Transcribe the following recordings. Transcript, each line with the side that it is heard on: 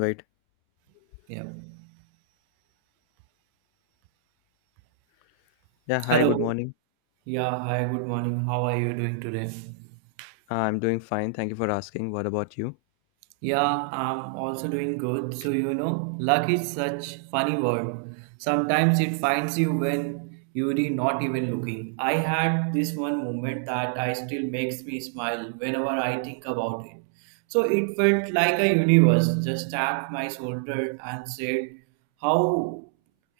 left: Right.
right: Yeah.
left: Yeah. Hi. Good
right: Hello.
left: morning.
right: Yeah, hi, good morning. How are you doing today?
left: I'm doing fine. Thank you for asking. What about you?
right: Yeah, I'm also doing good. So, luck is such funny word. Sometimes it finds you when you're not even looking. I had this one moment that I still makes me smile whenever I think about it. So it felt like a universe just tapped my shoulder and said, "How?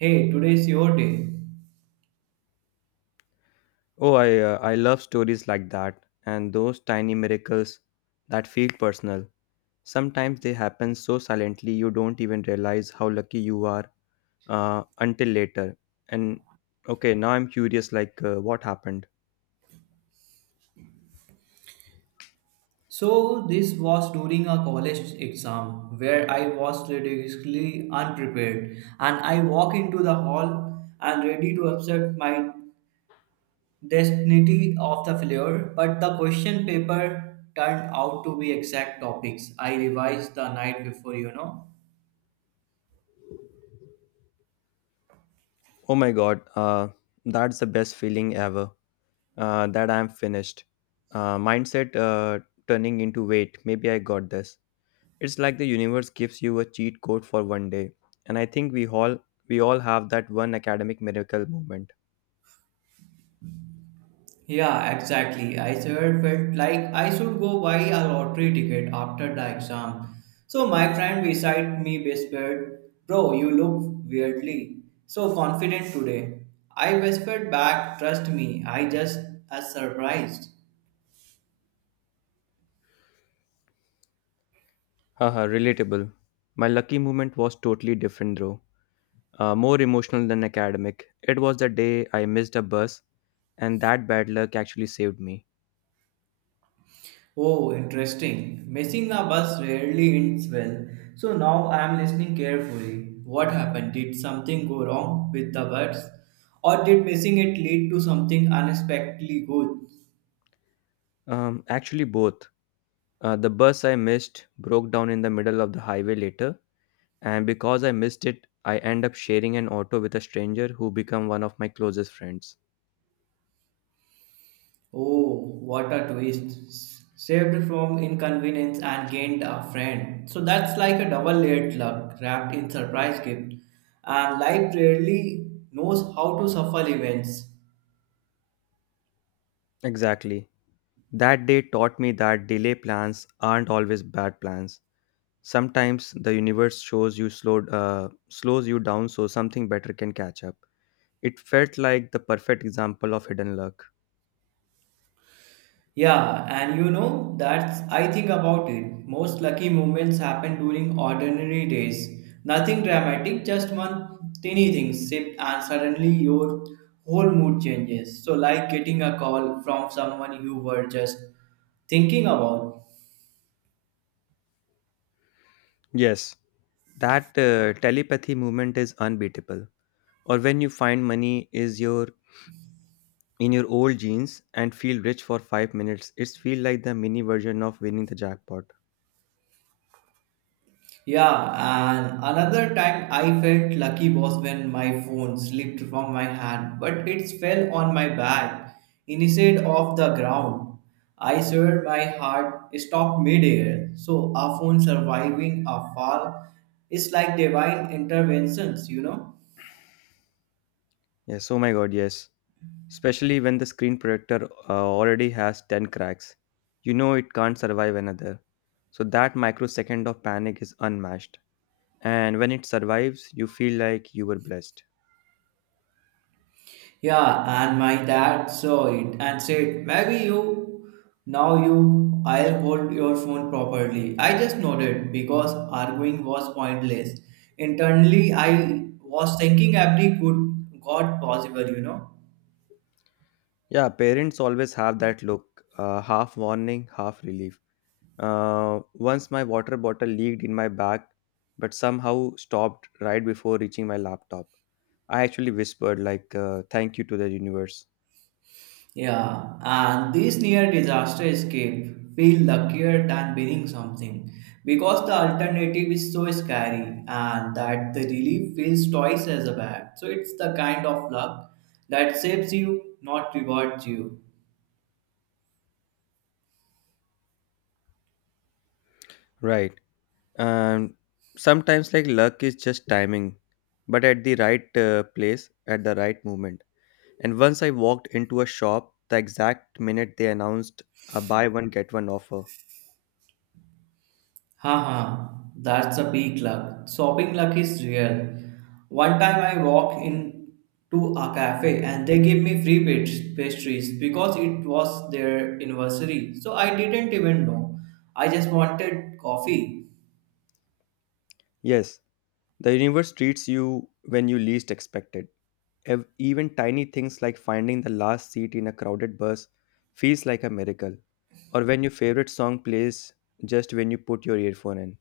right: Hey, today's your day."
left: Oh, I love stories like that and those tiny miracles that feel personal. Sometimes they happen so silently you don't even realize how lucky you are until later. And Okay, now I'm curious. What happened?
right: So this was during a college exam where I was ridiculously unprepared and I walk into the hall and ready to accept my destiny of the failure but the question paper turned out to be exact topics I revised the night before.
left: Oh my God. That's the best feeling ever. That I'm finished. Mindset turning into wait. Maybe I got this. It's like the universe gives you a cheat code for one day. And I think we all have that one academic miracle moment.
right: Yeah, exactly. I sure felt like I should go buy a lottery ticket after the exam. So my friend beside me whispered, "Bro, you look weirdly so confident today." I whispered back, "Trust me, I just as surprised."
left: Haha, relatable. My lucky moment was totally different though. More emotional than academic. It was the day I missed a bus and that bad luck actually saved me.
right: Oh, interesting. Missing the bus rarely ends well. So now I am listening carefully. What happened? Did something go wrong with the bus? Or did missing it lead to something unexpectedly good?
left: Actually, both. The bus I missed broke down in the middle of the highway later, and because I missed it, I end up sharing an auto with a stranger who become one of my closest friends.
right: Oh, what a twist. Saved from inconvenience and gained a friend. So that's like a double layered luck wrapped in surprise gift. And life rarely knows how to shuffle events.
left: Exactly. That day taught me that delay plans aren't always bad plans. Sometimes the universe slows you down so something better can catch up. It felt like the perfect example of hidden luck.
right: Yeah, and that's I think about it. Most lucky moments happen during ordinary days. Nothing dramatic, just one tiny thing shift and suddenly your whole mood changes. So like getting a call from someone you were just thinking about.
left: Yes, that telepathy movement is unbeatable. Or when you find money is your in your old jeans and feel rich for 5 minutes, it's feel like the mini version of winning the jackpot.
right: Yeah, and another time I felt lucky was when my phone slipped from my hand, but it fell on my back instead of the ground. I swear my heart stopped midair. So a phone surviving a fall is like divine interventions.
left: Yes, oh my god, yes, especially when the screen protector already has 10 cracks. You know it can't survive another. So that microsecond of panic is unmatched. And when it survives, you feel like you were blessed.
right: Yeah, and my dad saw it and said, "Maybe you, now you, I'll hold your phone properly." I just nodded because arguing was pointless. Internally, I was thinking every good God possible.
left: Yeah, parents always have that look, half warning, half relief. Once my water bottle leaked in my bag, but somehow stopped right before reaching my laptop. I actually whispered, thank you to the universe.
right: Yeah, and this near disaster escape feel luckier than winning something because the alternative is so scary and that the relief feels twice as bad. So it's the kind of luck that saves you, not rewards you.
left: Right. And sometimes like luck is just timing, but at the right place at the right moment. And once I walked into a shop the exact minute they announced a buy one get one offer.
right: Haha, that's a big luck. Shopping luck is real. One time I walked into a cafe and they gave me free pastries because it was their anniversary. So I didn't even know. I just wanted coffee.
left: Yes, the universe treats you when you least expect it. Even tiny things like finding the last seat in a crowded bus feels like a miracle, or when your favorite song plays just when you put your earphone in.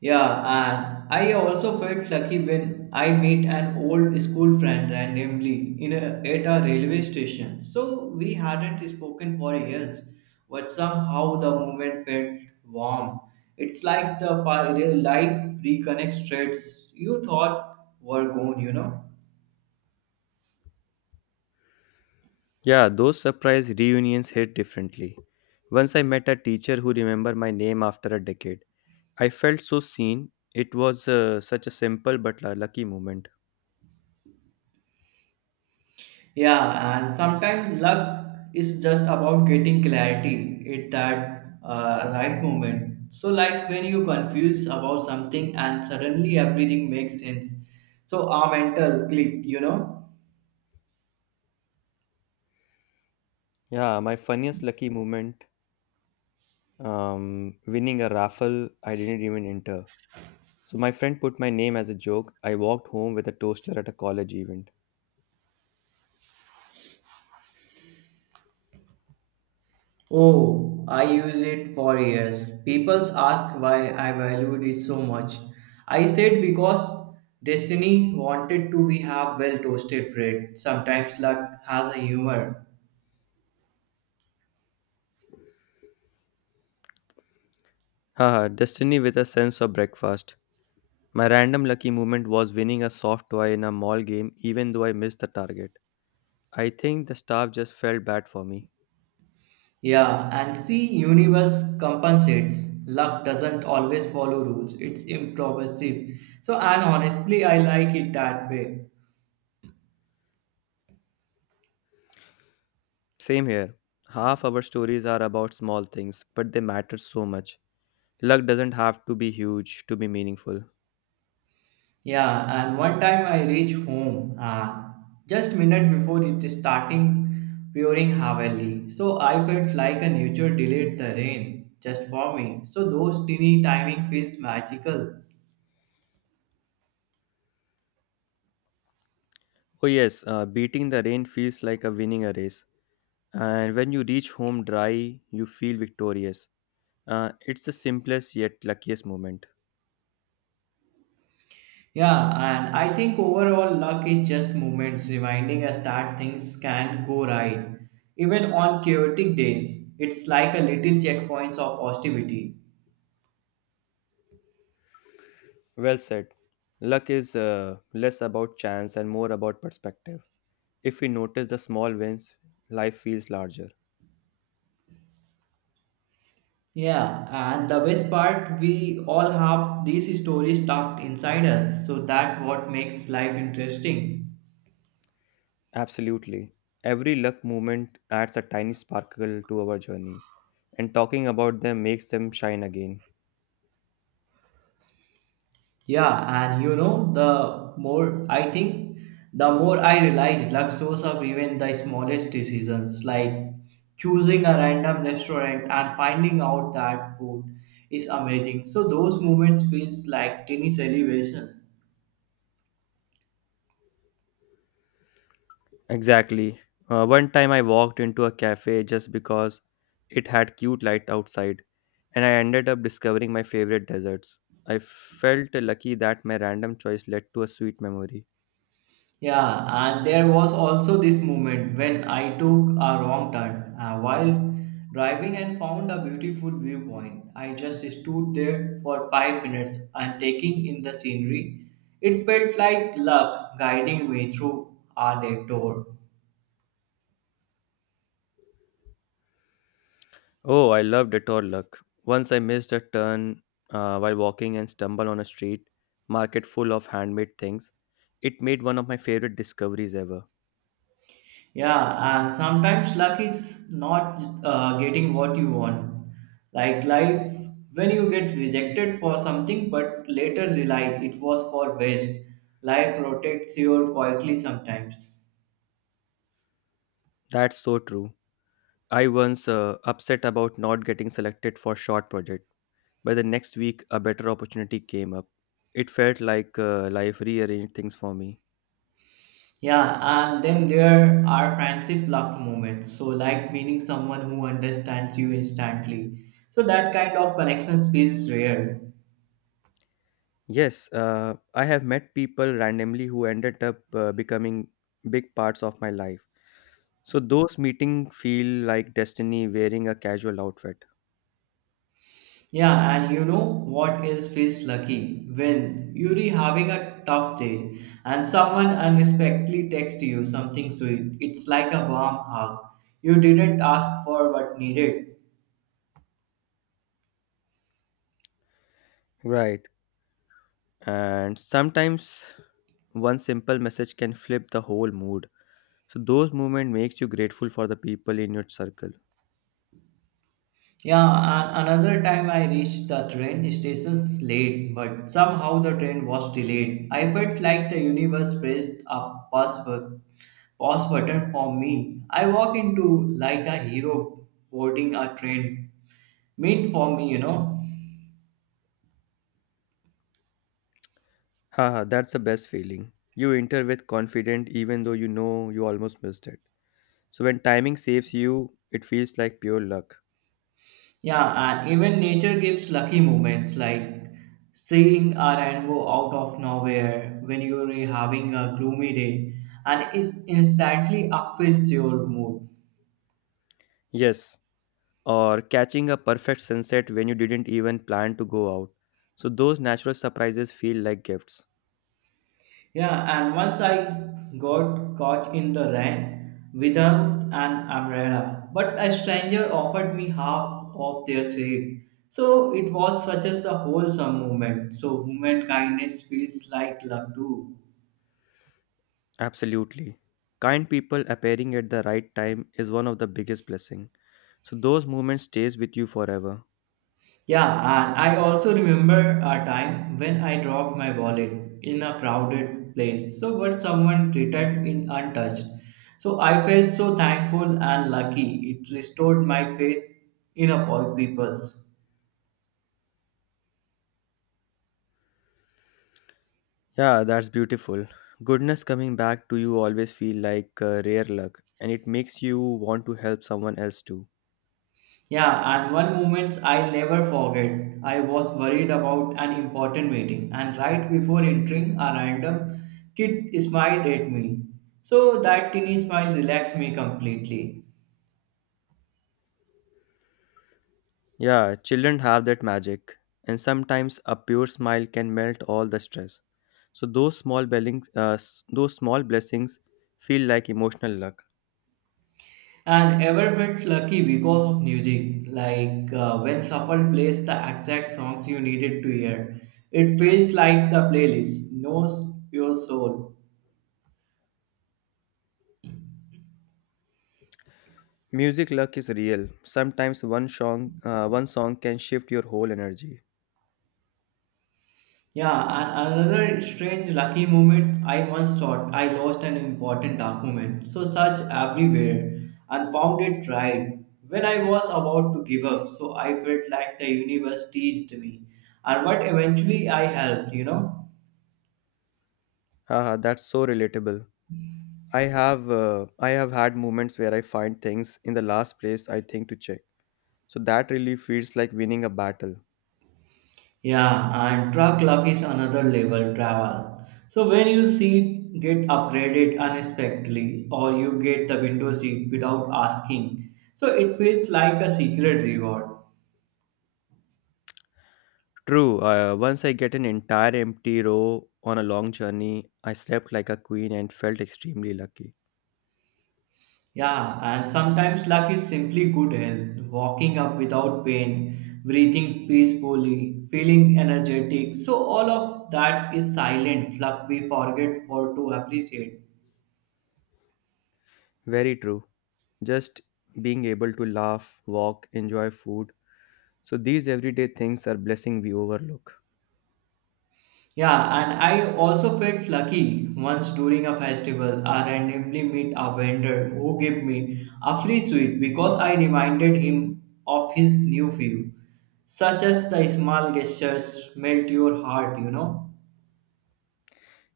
right: Yeah, and I also felt lucky when I met an old school friend randomly at a railway station. So we hadn't spoken for years, but somehow the moment felt warm. It's like the real life reconnects threads you thought were gone.
left: Yeah, those surprise reunions hit differently. Once I met a teacher who remembered my name after a decade. I felt so seen. It was such a simple but a lucky moment.
right: Yeah, and sometimes luck is just about getting clarity at that right moment. So, like when you confuse about something and suddenly everything makes sense. So, our mental click.
left: Yeah, my funniest lucky moment, winning a raffle I didn't even enter. So my friend put my name as a joke. I walked home with a toaster at a college event.
right: Oh, I use it for years. People ask why I valued it so much. I said because destiny wanted to we have well toasted bread. Sometimes luck has a humor.
left: Haha, destiny with a sense of breakfast. My random lucky moment was winning a soft toy in a mall game even though I missed the target. I think the staff just felt bad for me.
right: Yeah, and see, universe compensates. Luck doesn't always follow rules. It's improbable. So, and honestly, I like it that way.
left: Same here. Half our stories are about small things, but they matter so much. Luck doesn't have to be huge to be meaningful.
right: Yeah, and one time I reach home, just minute before it starting pouring heavily. So I felt like a nature delayed the rain just for me. So those teeny timing feels magical.
left: Oh, yes, beating the rain feels like a winning a race. And when you reach home dry, you feel victorious. It's the simplest yet luckiest moment.
right: Yeah, and I think overall luck is just moments reminding us that things can go right. Even on chaotic days, it's like a little checkpoints of positivity.
left: Well said. Luck is less about chance and more about perspective. If we notice the small wins, life feels larger.
right: Yeah, and the best part, we all have these stories tucked inside us, so that what makes life interesting.
left: Absolutely. Every luck moment adds a tiny sparkle to our journey, and talking about them makes them shine again.
right: Yeah, and the more I think, the more I realize luck shows up even the smallest decisions, like choosing a random restaurant and finding out that food is amazing. So those moments feels like tiny celebration.
left: Exactly. One time I walked into a cafe just because it had cute light outside, and I ended up discovering my favorite desserts. I felt lucky that my random choice led to a sweet memory.
right: Yeah, and there was also this moment when I took a wrong turn while driving and found a beautiful viewpoint. I just stood there for 5 minutes and taking in the scenery. It felt like luck guiding me through a detour.
left: Oh, I love detour luck. Once I missed a turn while walking and stumbled on a street market full of handmade things. It made one of my favorite discoveries ever.
right: Yeah, and sometimes luck is not getting what you want. Like life, when you get rejected for something but later realize it was for waste, life protects you quietly sometimes.
left: That's so true. I once upset about not getting selected for short project, but the next week a better opportunity came up. It felt like life rearranged things for me.
right: Yeah, and then there are friendship luck moments. So, like meeting someone who understands you instantly. So, that kind of connections feels rare.
left: Yes, I have met people randomly who ended up becoming big parts of my life. So those meetings feel like destiny wearing a casual outfit.
right: Yeah, and you know what else feels lucky? When you're having a tough day and someone unexpectedly texts you something sweet. It's like a warm hug. You didn't ask for but needed.
left: Right. And sometimes one simple message can flip the whole mood. So those moments makes you grateful for the people in your circle.
right: Yeah, and another time I reached the train station late, but somehow the train was delayed. I felt like the universe pressed a pause button for me. I walk into like a hero boarding a train meant for me.
left: Haha, that's the best feeling. You enter with confident even though you know you almost missed it. So when timing saves you, it feels like pure luck.
right: Yeah, and even nature gives lucky moments like seeing a rainbow out of nowhere when you're having a gloomy day and it instantly upfills your mood.
left: Yes. Or catching a perfect sunset when you didn't even plan to go out. So those natural surprises feel like gifts.
right: Yeah, and once I got caught in the rain without an umbrella, but a stranger offered me half of their shade. So it was such as a wholesome moment. So human kindness feels like luck too.
left: Absolutely. Kind people appearing at the right time is one of the biggest blessing. So those moments stays with you forever.
right: Yeah, and I also remember a time when I dropped my wallet in a crowded place. So, but someone returned it untouched. So, I felt so thankful and lucky. It restored my faith in a poor people's.
left: Yeah, that's beautiful. Goodness coming back to you always feel like rare luck, and it makes you want to help someone else too.
right: Yeah, and one moment I'll never forget. I was worried about an important meeting, and right before entering, a random kid smiled at me. So that tiny smile relaxed me completely.
left: Yeah, children have that magic, and sometimes a pure smile can melt all the stress. So those small blessings feel like emotional luck.
right: And ever felt lucky because of music like when shuffle plays the exact songs you needed to hear. It feels like the playlist knows your soul.
left: Music luck is real. Sometimes one song can shift your whole energy.
right: Yeah, and another strange lucky moment, I once thought I lost an important document so searched everywhere and found it right when I was about to give up. So I felt like the universe teased me and what eventually I helped.
left: Haha, that's so relatable. I have had moments where I find things in the last place I think to check. So that really feels like winning a battle.
right: Yeah, and truck luck is another level travel. So when you seat get upgraded unexpectedly or you get the window seat without asking, so it feels like a secret reward.
left: True. Once I get an entire empty row on a long journey, I slept like a queen and felt extremely lucky.
right: Yeah, and sometimes luck is simply good health, walking up without pain, breathing peacefully, feeling energetic. So all of that is silent luck we forget for to appreciate.
left: Very true. Just being able to laugh, walk, enjoy food. So these everyday things are blessing we overlook.
right: Yeah, and I also felt lucky once during a festival. I randomly met a vendor who gave me a free sweet because I reminded him of his new view, such as the small gestures melt your heart.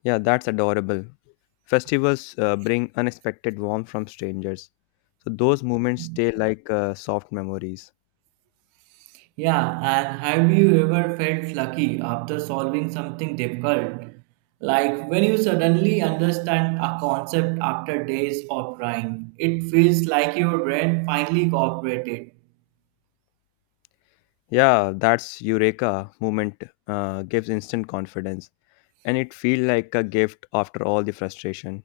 left: Yeah, that's adorable. Festivals bring unexpected warmth from strangers. So those moments stay like soft memories.
right: Yeah, and have you ever felt lucky after solving something difficult? Like when you suddenly understand a concept after days of trying, it feels like your brain finally cooperated.
left: Yeah, that's Eureka moment gives instant confidence, and it feel like a gift after all the frustration.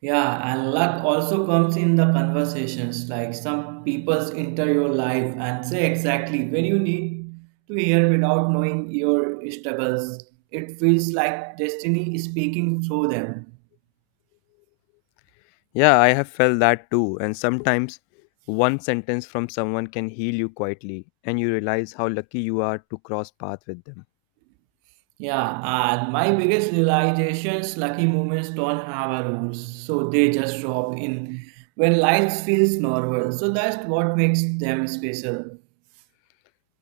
right: Yeah, and luck also comes in the conversations. Like some people's enter your life and say exactly when you need to hear without knowing your struggles. It feels like destiny is speaking through them.
left: Yeah, I have felt that too. And sometimes one sentence from someone can heal you quietly and you realize how lucky you are to cross path with them.
right: Yeah, and my biggest realizations lucky moments don't have a rules, so they just drop in when life feels normal. So that's what makes them special.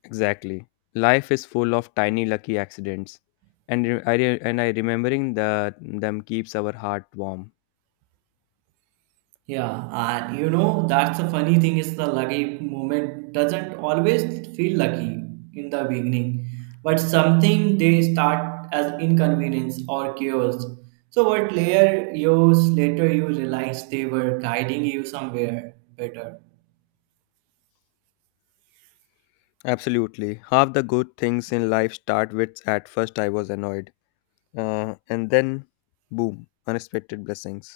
left: Exactly. Life is full of tiny lucky accidents, and I remembering the, them keeps our heart warm.
right: Yeah, and that's the funny thing is the lucky moment doesn't always feel lucky in the beginning, but something they start as inconvenience or chaos. So, what layer years later you realize they were guiding you somewhere better.
left: Absolutely. Half the good things in life start with at first I was annoyed, and then boom, unexpected blessings.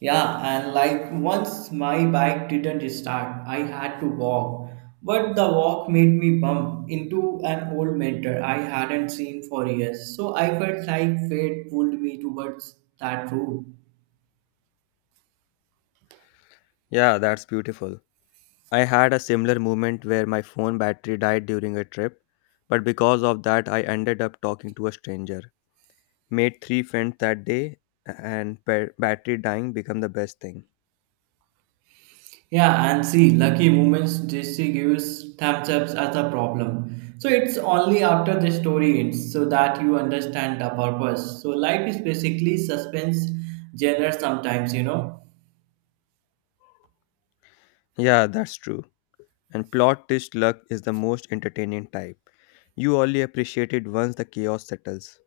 right: Yeah, and like once my bike didn't start, I had to walk. But the walk made me bump into an old mentor I hadn't seen for years. So I felt like fate pulled me towards that route.
left: Yeah, that's beautiful. I had a similar moment where my phone battery died during a trip, but because of that, I ended up talking to a stranger. Made 3 friends that day, and battery dying become the best thing.
right: Yeah, and see, lucky moments JC gives thumbs ups as a problem. So it's only after the story ends so that you understand the purpose. So life is basically suspense genre sometimes.
left: Yeah, that's true. And plot twist luck is the most entertaining type. You only appreciate it once the chaos settles.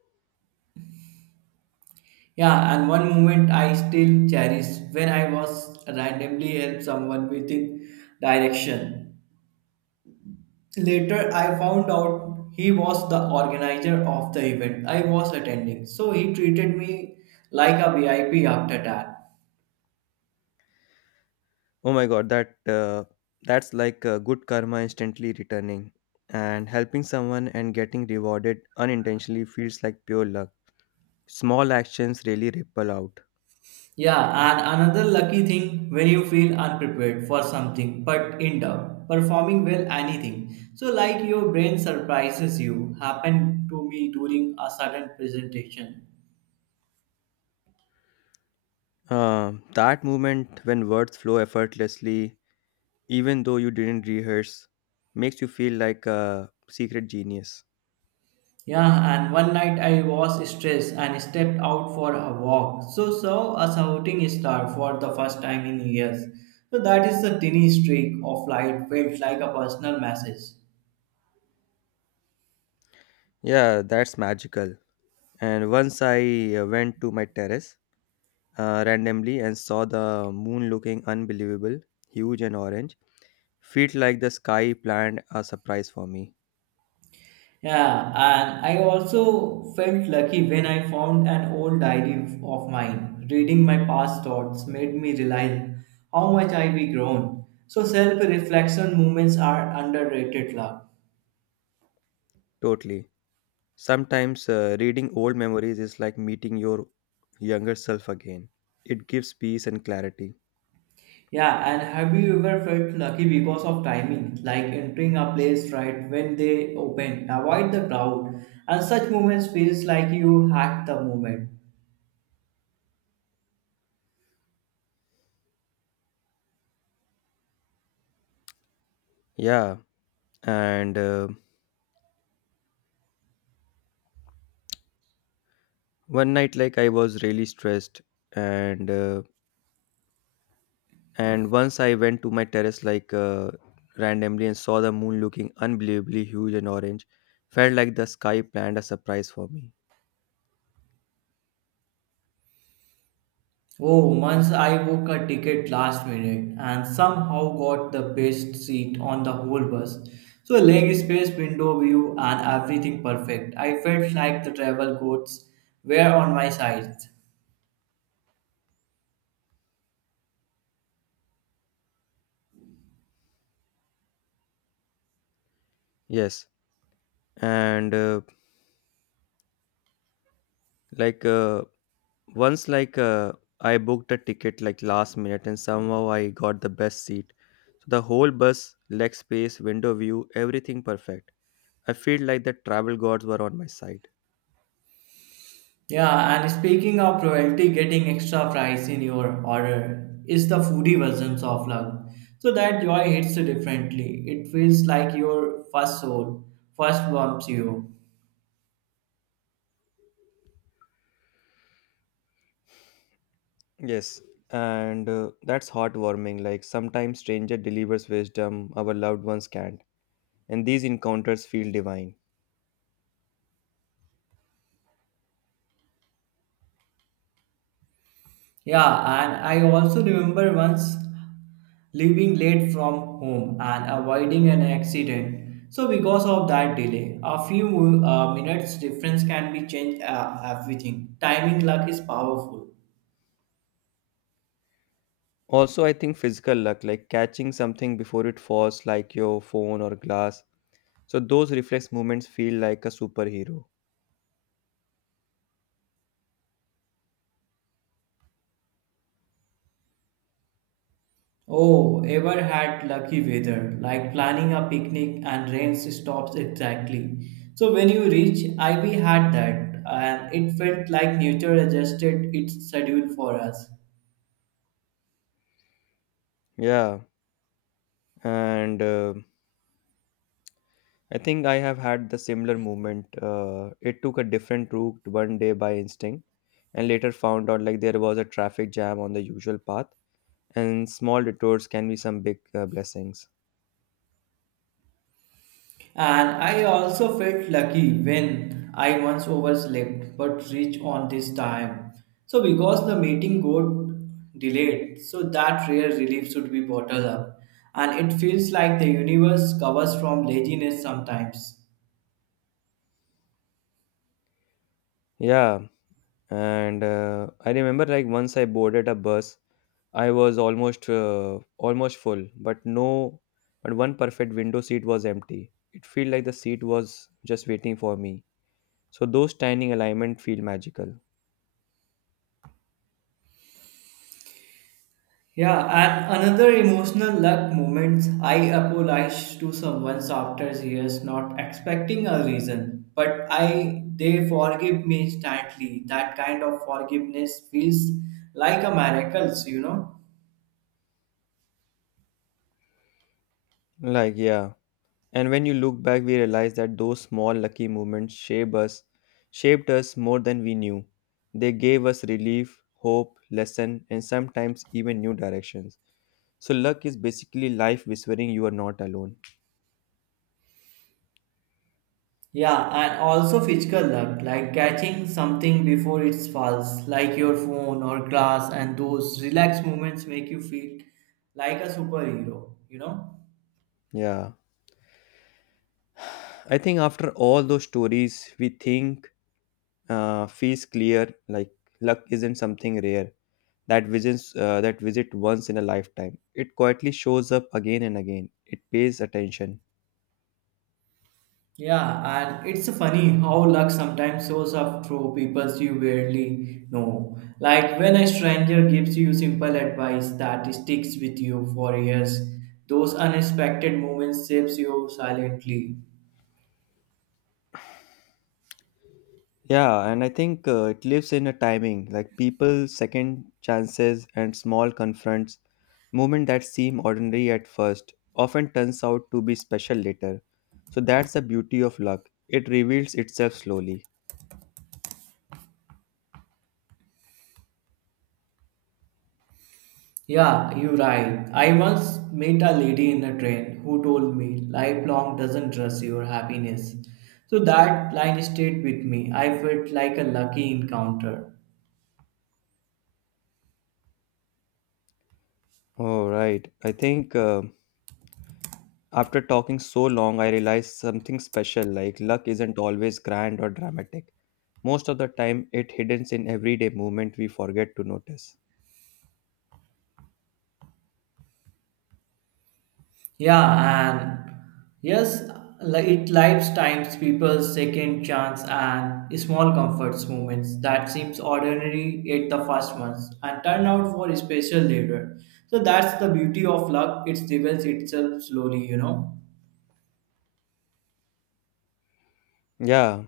right: Yeah, and one moment I still cherish when I was randomly helped someone without direction. Later, I found out he was the organizer of the event I was attending, so he treated me like a VIP after that.
left: Oh my god, that's like good karma instantly returning, and helping someone and getting rewarded unintentionally feels like pure luck. Small actions really ripple out.
right: Yeah, and another lucky thing when you feel unprepared for something but end up performing well anything. So like your brain surprises you happened to me during a sudden presentation.
left: That moment when words flow effortlessly, even though you didn't rehearse, makes you feel like a secret genius.
right: Yeah, and one night I was stressed and stepped out for a walk. So saw a shooting star for the first time in years. So that is the tiny streak of light felt like a personal message.
left: Yeah, that's magical. And once I went to my terrace randomly and saw the moon looking unbelievable, huge and orange. Felt like the sky planned a surprise for me.
right: Yeah, and I also felt lucky when I found an old diary of mine. Reading my past thoughts made me realize how much I've grown. So self-reflection moments are underrated luck.
left: Totally. Sometimes reading old memories is like meeting your younger self again. It gives peace and clarity.
right: Yeah, and have you ever felt lucky because of timing, like entering a place right when they open, avoid the crowd, and such moments feels like you hacked the moment.
left: Yeah, and one night like I was really stressed and uh, and once I went to my terrace randomly and saw the moon looking unbelievably huge and orange. Felt like the sky planned a surprise for me.
right: Oh, once I booked a ticket last minute and somehow got the best seat on the whole bus. So leg space, window view, and everything perfect. I felt like the travel gods were on my side.
left: Yes, and like once I booked a ticket like last minute and somehow I got the best seat, so the whole bus, leg space, window view, everything perfect. I feel like the travel gods were on my side.
right: Yeah, and speaking of royalty, getting extra fries in your order is the foodie versions of love. So that joy hits differently. It feels like your first soul first warms you.
left: Yes, and that's heartwarming, like sometimes stranger delivers wisdom our loved ones can't, and these encounters feel divine.
right: Yeah, and I also remember once leaving late from home and avoiding an accident. So because of that delay, a few minutes difference can be changed everything. Timing luck is powerful.
left: Also, I think physical luck, like catching something before it falls, like your phone or glass, so those reflex movements feel like a superhero.
right: Oh, ever had lucky weather, like planning a picnic and rain stops exactly. So when you reach, Ivy had that and it felt like nature adjusted its schedule for us.
left: Yeah, and I think I have had the similar movement. It took a different route one day by instinct, and later found out like there was a traffic jam on the usual path, and small detours can be some big blessings.
right: And I also felt lucky when I once overslept but reached on this time. So because the meeting got delayed, so that rare relief should be bottled up. And it feels like the universe covers from laziness sometimes.
left: Yeah, and I remember like once I boarded a bus, I was almost full, but no, but one perfect window seat was empty. It felt like the seat was just waiting for me. So those tiny alignment feel magical.
right: Yeah, and another emotional luck moment I apologized to someone after years, not expecting a reason, but I they forgive me instantly. That kind of forgiveness feels like a miracle, you know.
left: Like, yeah. And when you look back, we realize that those small lucky moments shaped us more than we knew. They gave us relief, hope, lesson, and sometimes even new directions. So luck is basically life whispering you are not alone.
right: Yeah, and also physical luck, like catching something before it falls, like your phone or glass, and those relaxed moments make you feel like a superhero, you know.
left: Yeah. I think after all those stories, we think feels clear like luck isn't something rare that visit once in a lifetime. It quietly shows up again and again. It pays attention.
right: Yeah, and it's funny how luck sometimes shows up through people you barely know. Like when a stranger gives you simple advice that sticks with you for years, those unexpected moments shapes you silently.
left: Yeah, and I think it lives in a timing, like people second chances and small confronts, moment that seem ordinary at first, often turns out to be special later. So that's the beauty of luck. It reveals itself slowly.
right: Yeah, you're right. I once met a lady in a train who told me lifelong doesn't trust your happiness. So that line stayed with me. I felt like a lucky encounter.
left: Oh, right. I think after talking so long, I realized something special, like luck isn't always grand or dramatic. Most of the time, it hidden in everyday movement we forget to notice.
right: Yeah, and yes, it lives times people's second chance and small comforts moments that seems ordinary at the first months and turn out for special later. So that's the beauty of luck. It reveals itself slowly, you know.
left: Yeah,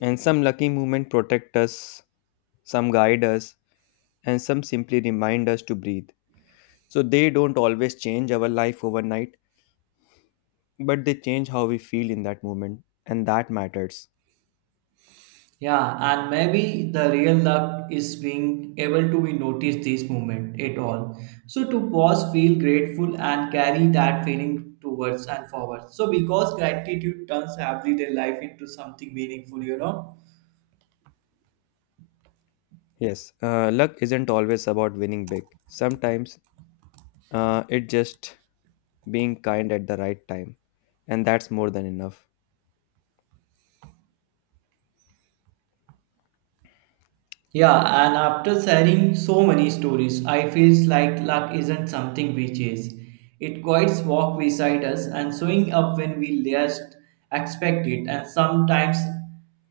left: and some lucky movement protect us, some guide us, and some simply remind us to breathe. So they don't always change our life overnight, but they change how we feel in that moment, and that matters.
right: Yeah, and maybe the real luck is being able to be notice this moment at all. So to pause, feel grateful, and carry that feeling towards and forward. So because gratitude turns everyday life into something meaningful, you know.
left: Yes, luck isn't always about winning big. Sometimes it just being kind at the right time, and that's more than enough.
right: Yeah, and after sharing so many stories, I feels like luck isn't something we chase. It quite walk beside us and showing up when we least expect it, and sometimes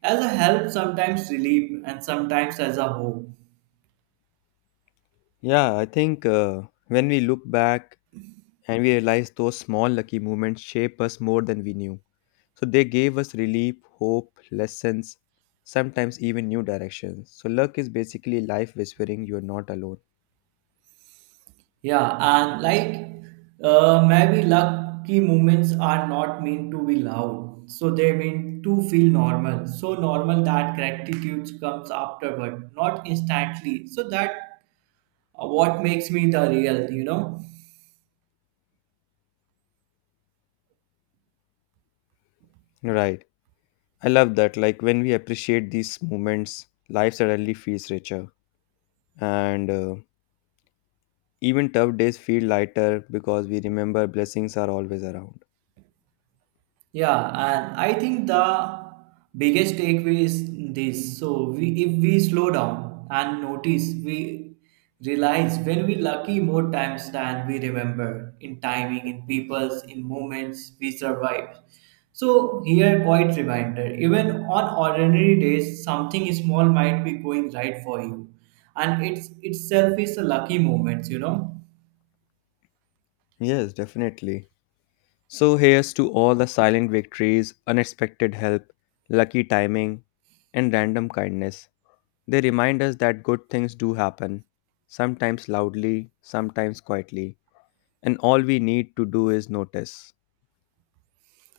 right: as a help, sometimes relief, and sometimes as a hope.
left: Yeah, I think when we look back and we realized those small lucky moments shape us more than we knew. So they gave us relief, hope, lessons, sometimes even new directions. So luck is basically life whispering you're not alone.
right: Yeah, and like maybe lucky moments are not meant to be loud, so they mean to feel normal. So normal that gratitude comes afterward, not instantly. So that what makes me the real, you know.
left: Right. I love that. Like when we appreciate these moments, life suddenly feels richer. And Even tough days feel lighter because we remember blessings are always around.
right: Yeah, and I think the biggest takeaway is this. So we, if we slow down and notice, we realize when we lucky more times than we remember, in timing, in people's, in moments we survive. So here quite reminder, even on ordinary days, something small might be going right for you, and it's itself is a lucky moment, you know.
left: Yes, definitely. So here's to all the silent victories, unexpected help, lucky timing, and random kindness. They remind us that good things do happen, sometimes loudly, sometimes quietly, and all we need to do is notice.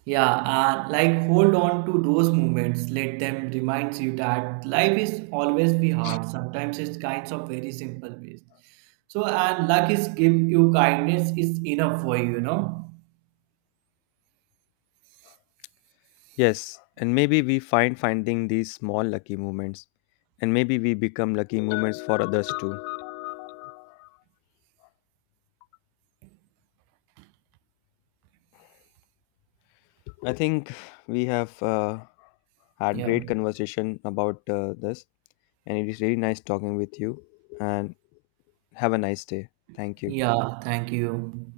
right: Yeah, and like hold on to those moments. Let them remind you that life is always be hard. Sometimes it's kinds of very simple ways. So and luck is give you kindness is enough for you, you know?
left: Yes, and maybe we find finding these small lucky moments, and maybe we become lucky moments for others too. I think we have had
right: Yeah.
left: great conversation about this, and it is really nice talking with you. And have a nice day. Thank you.
right: Yeah, thank you.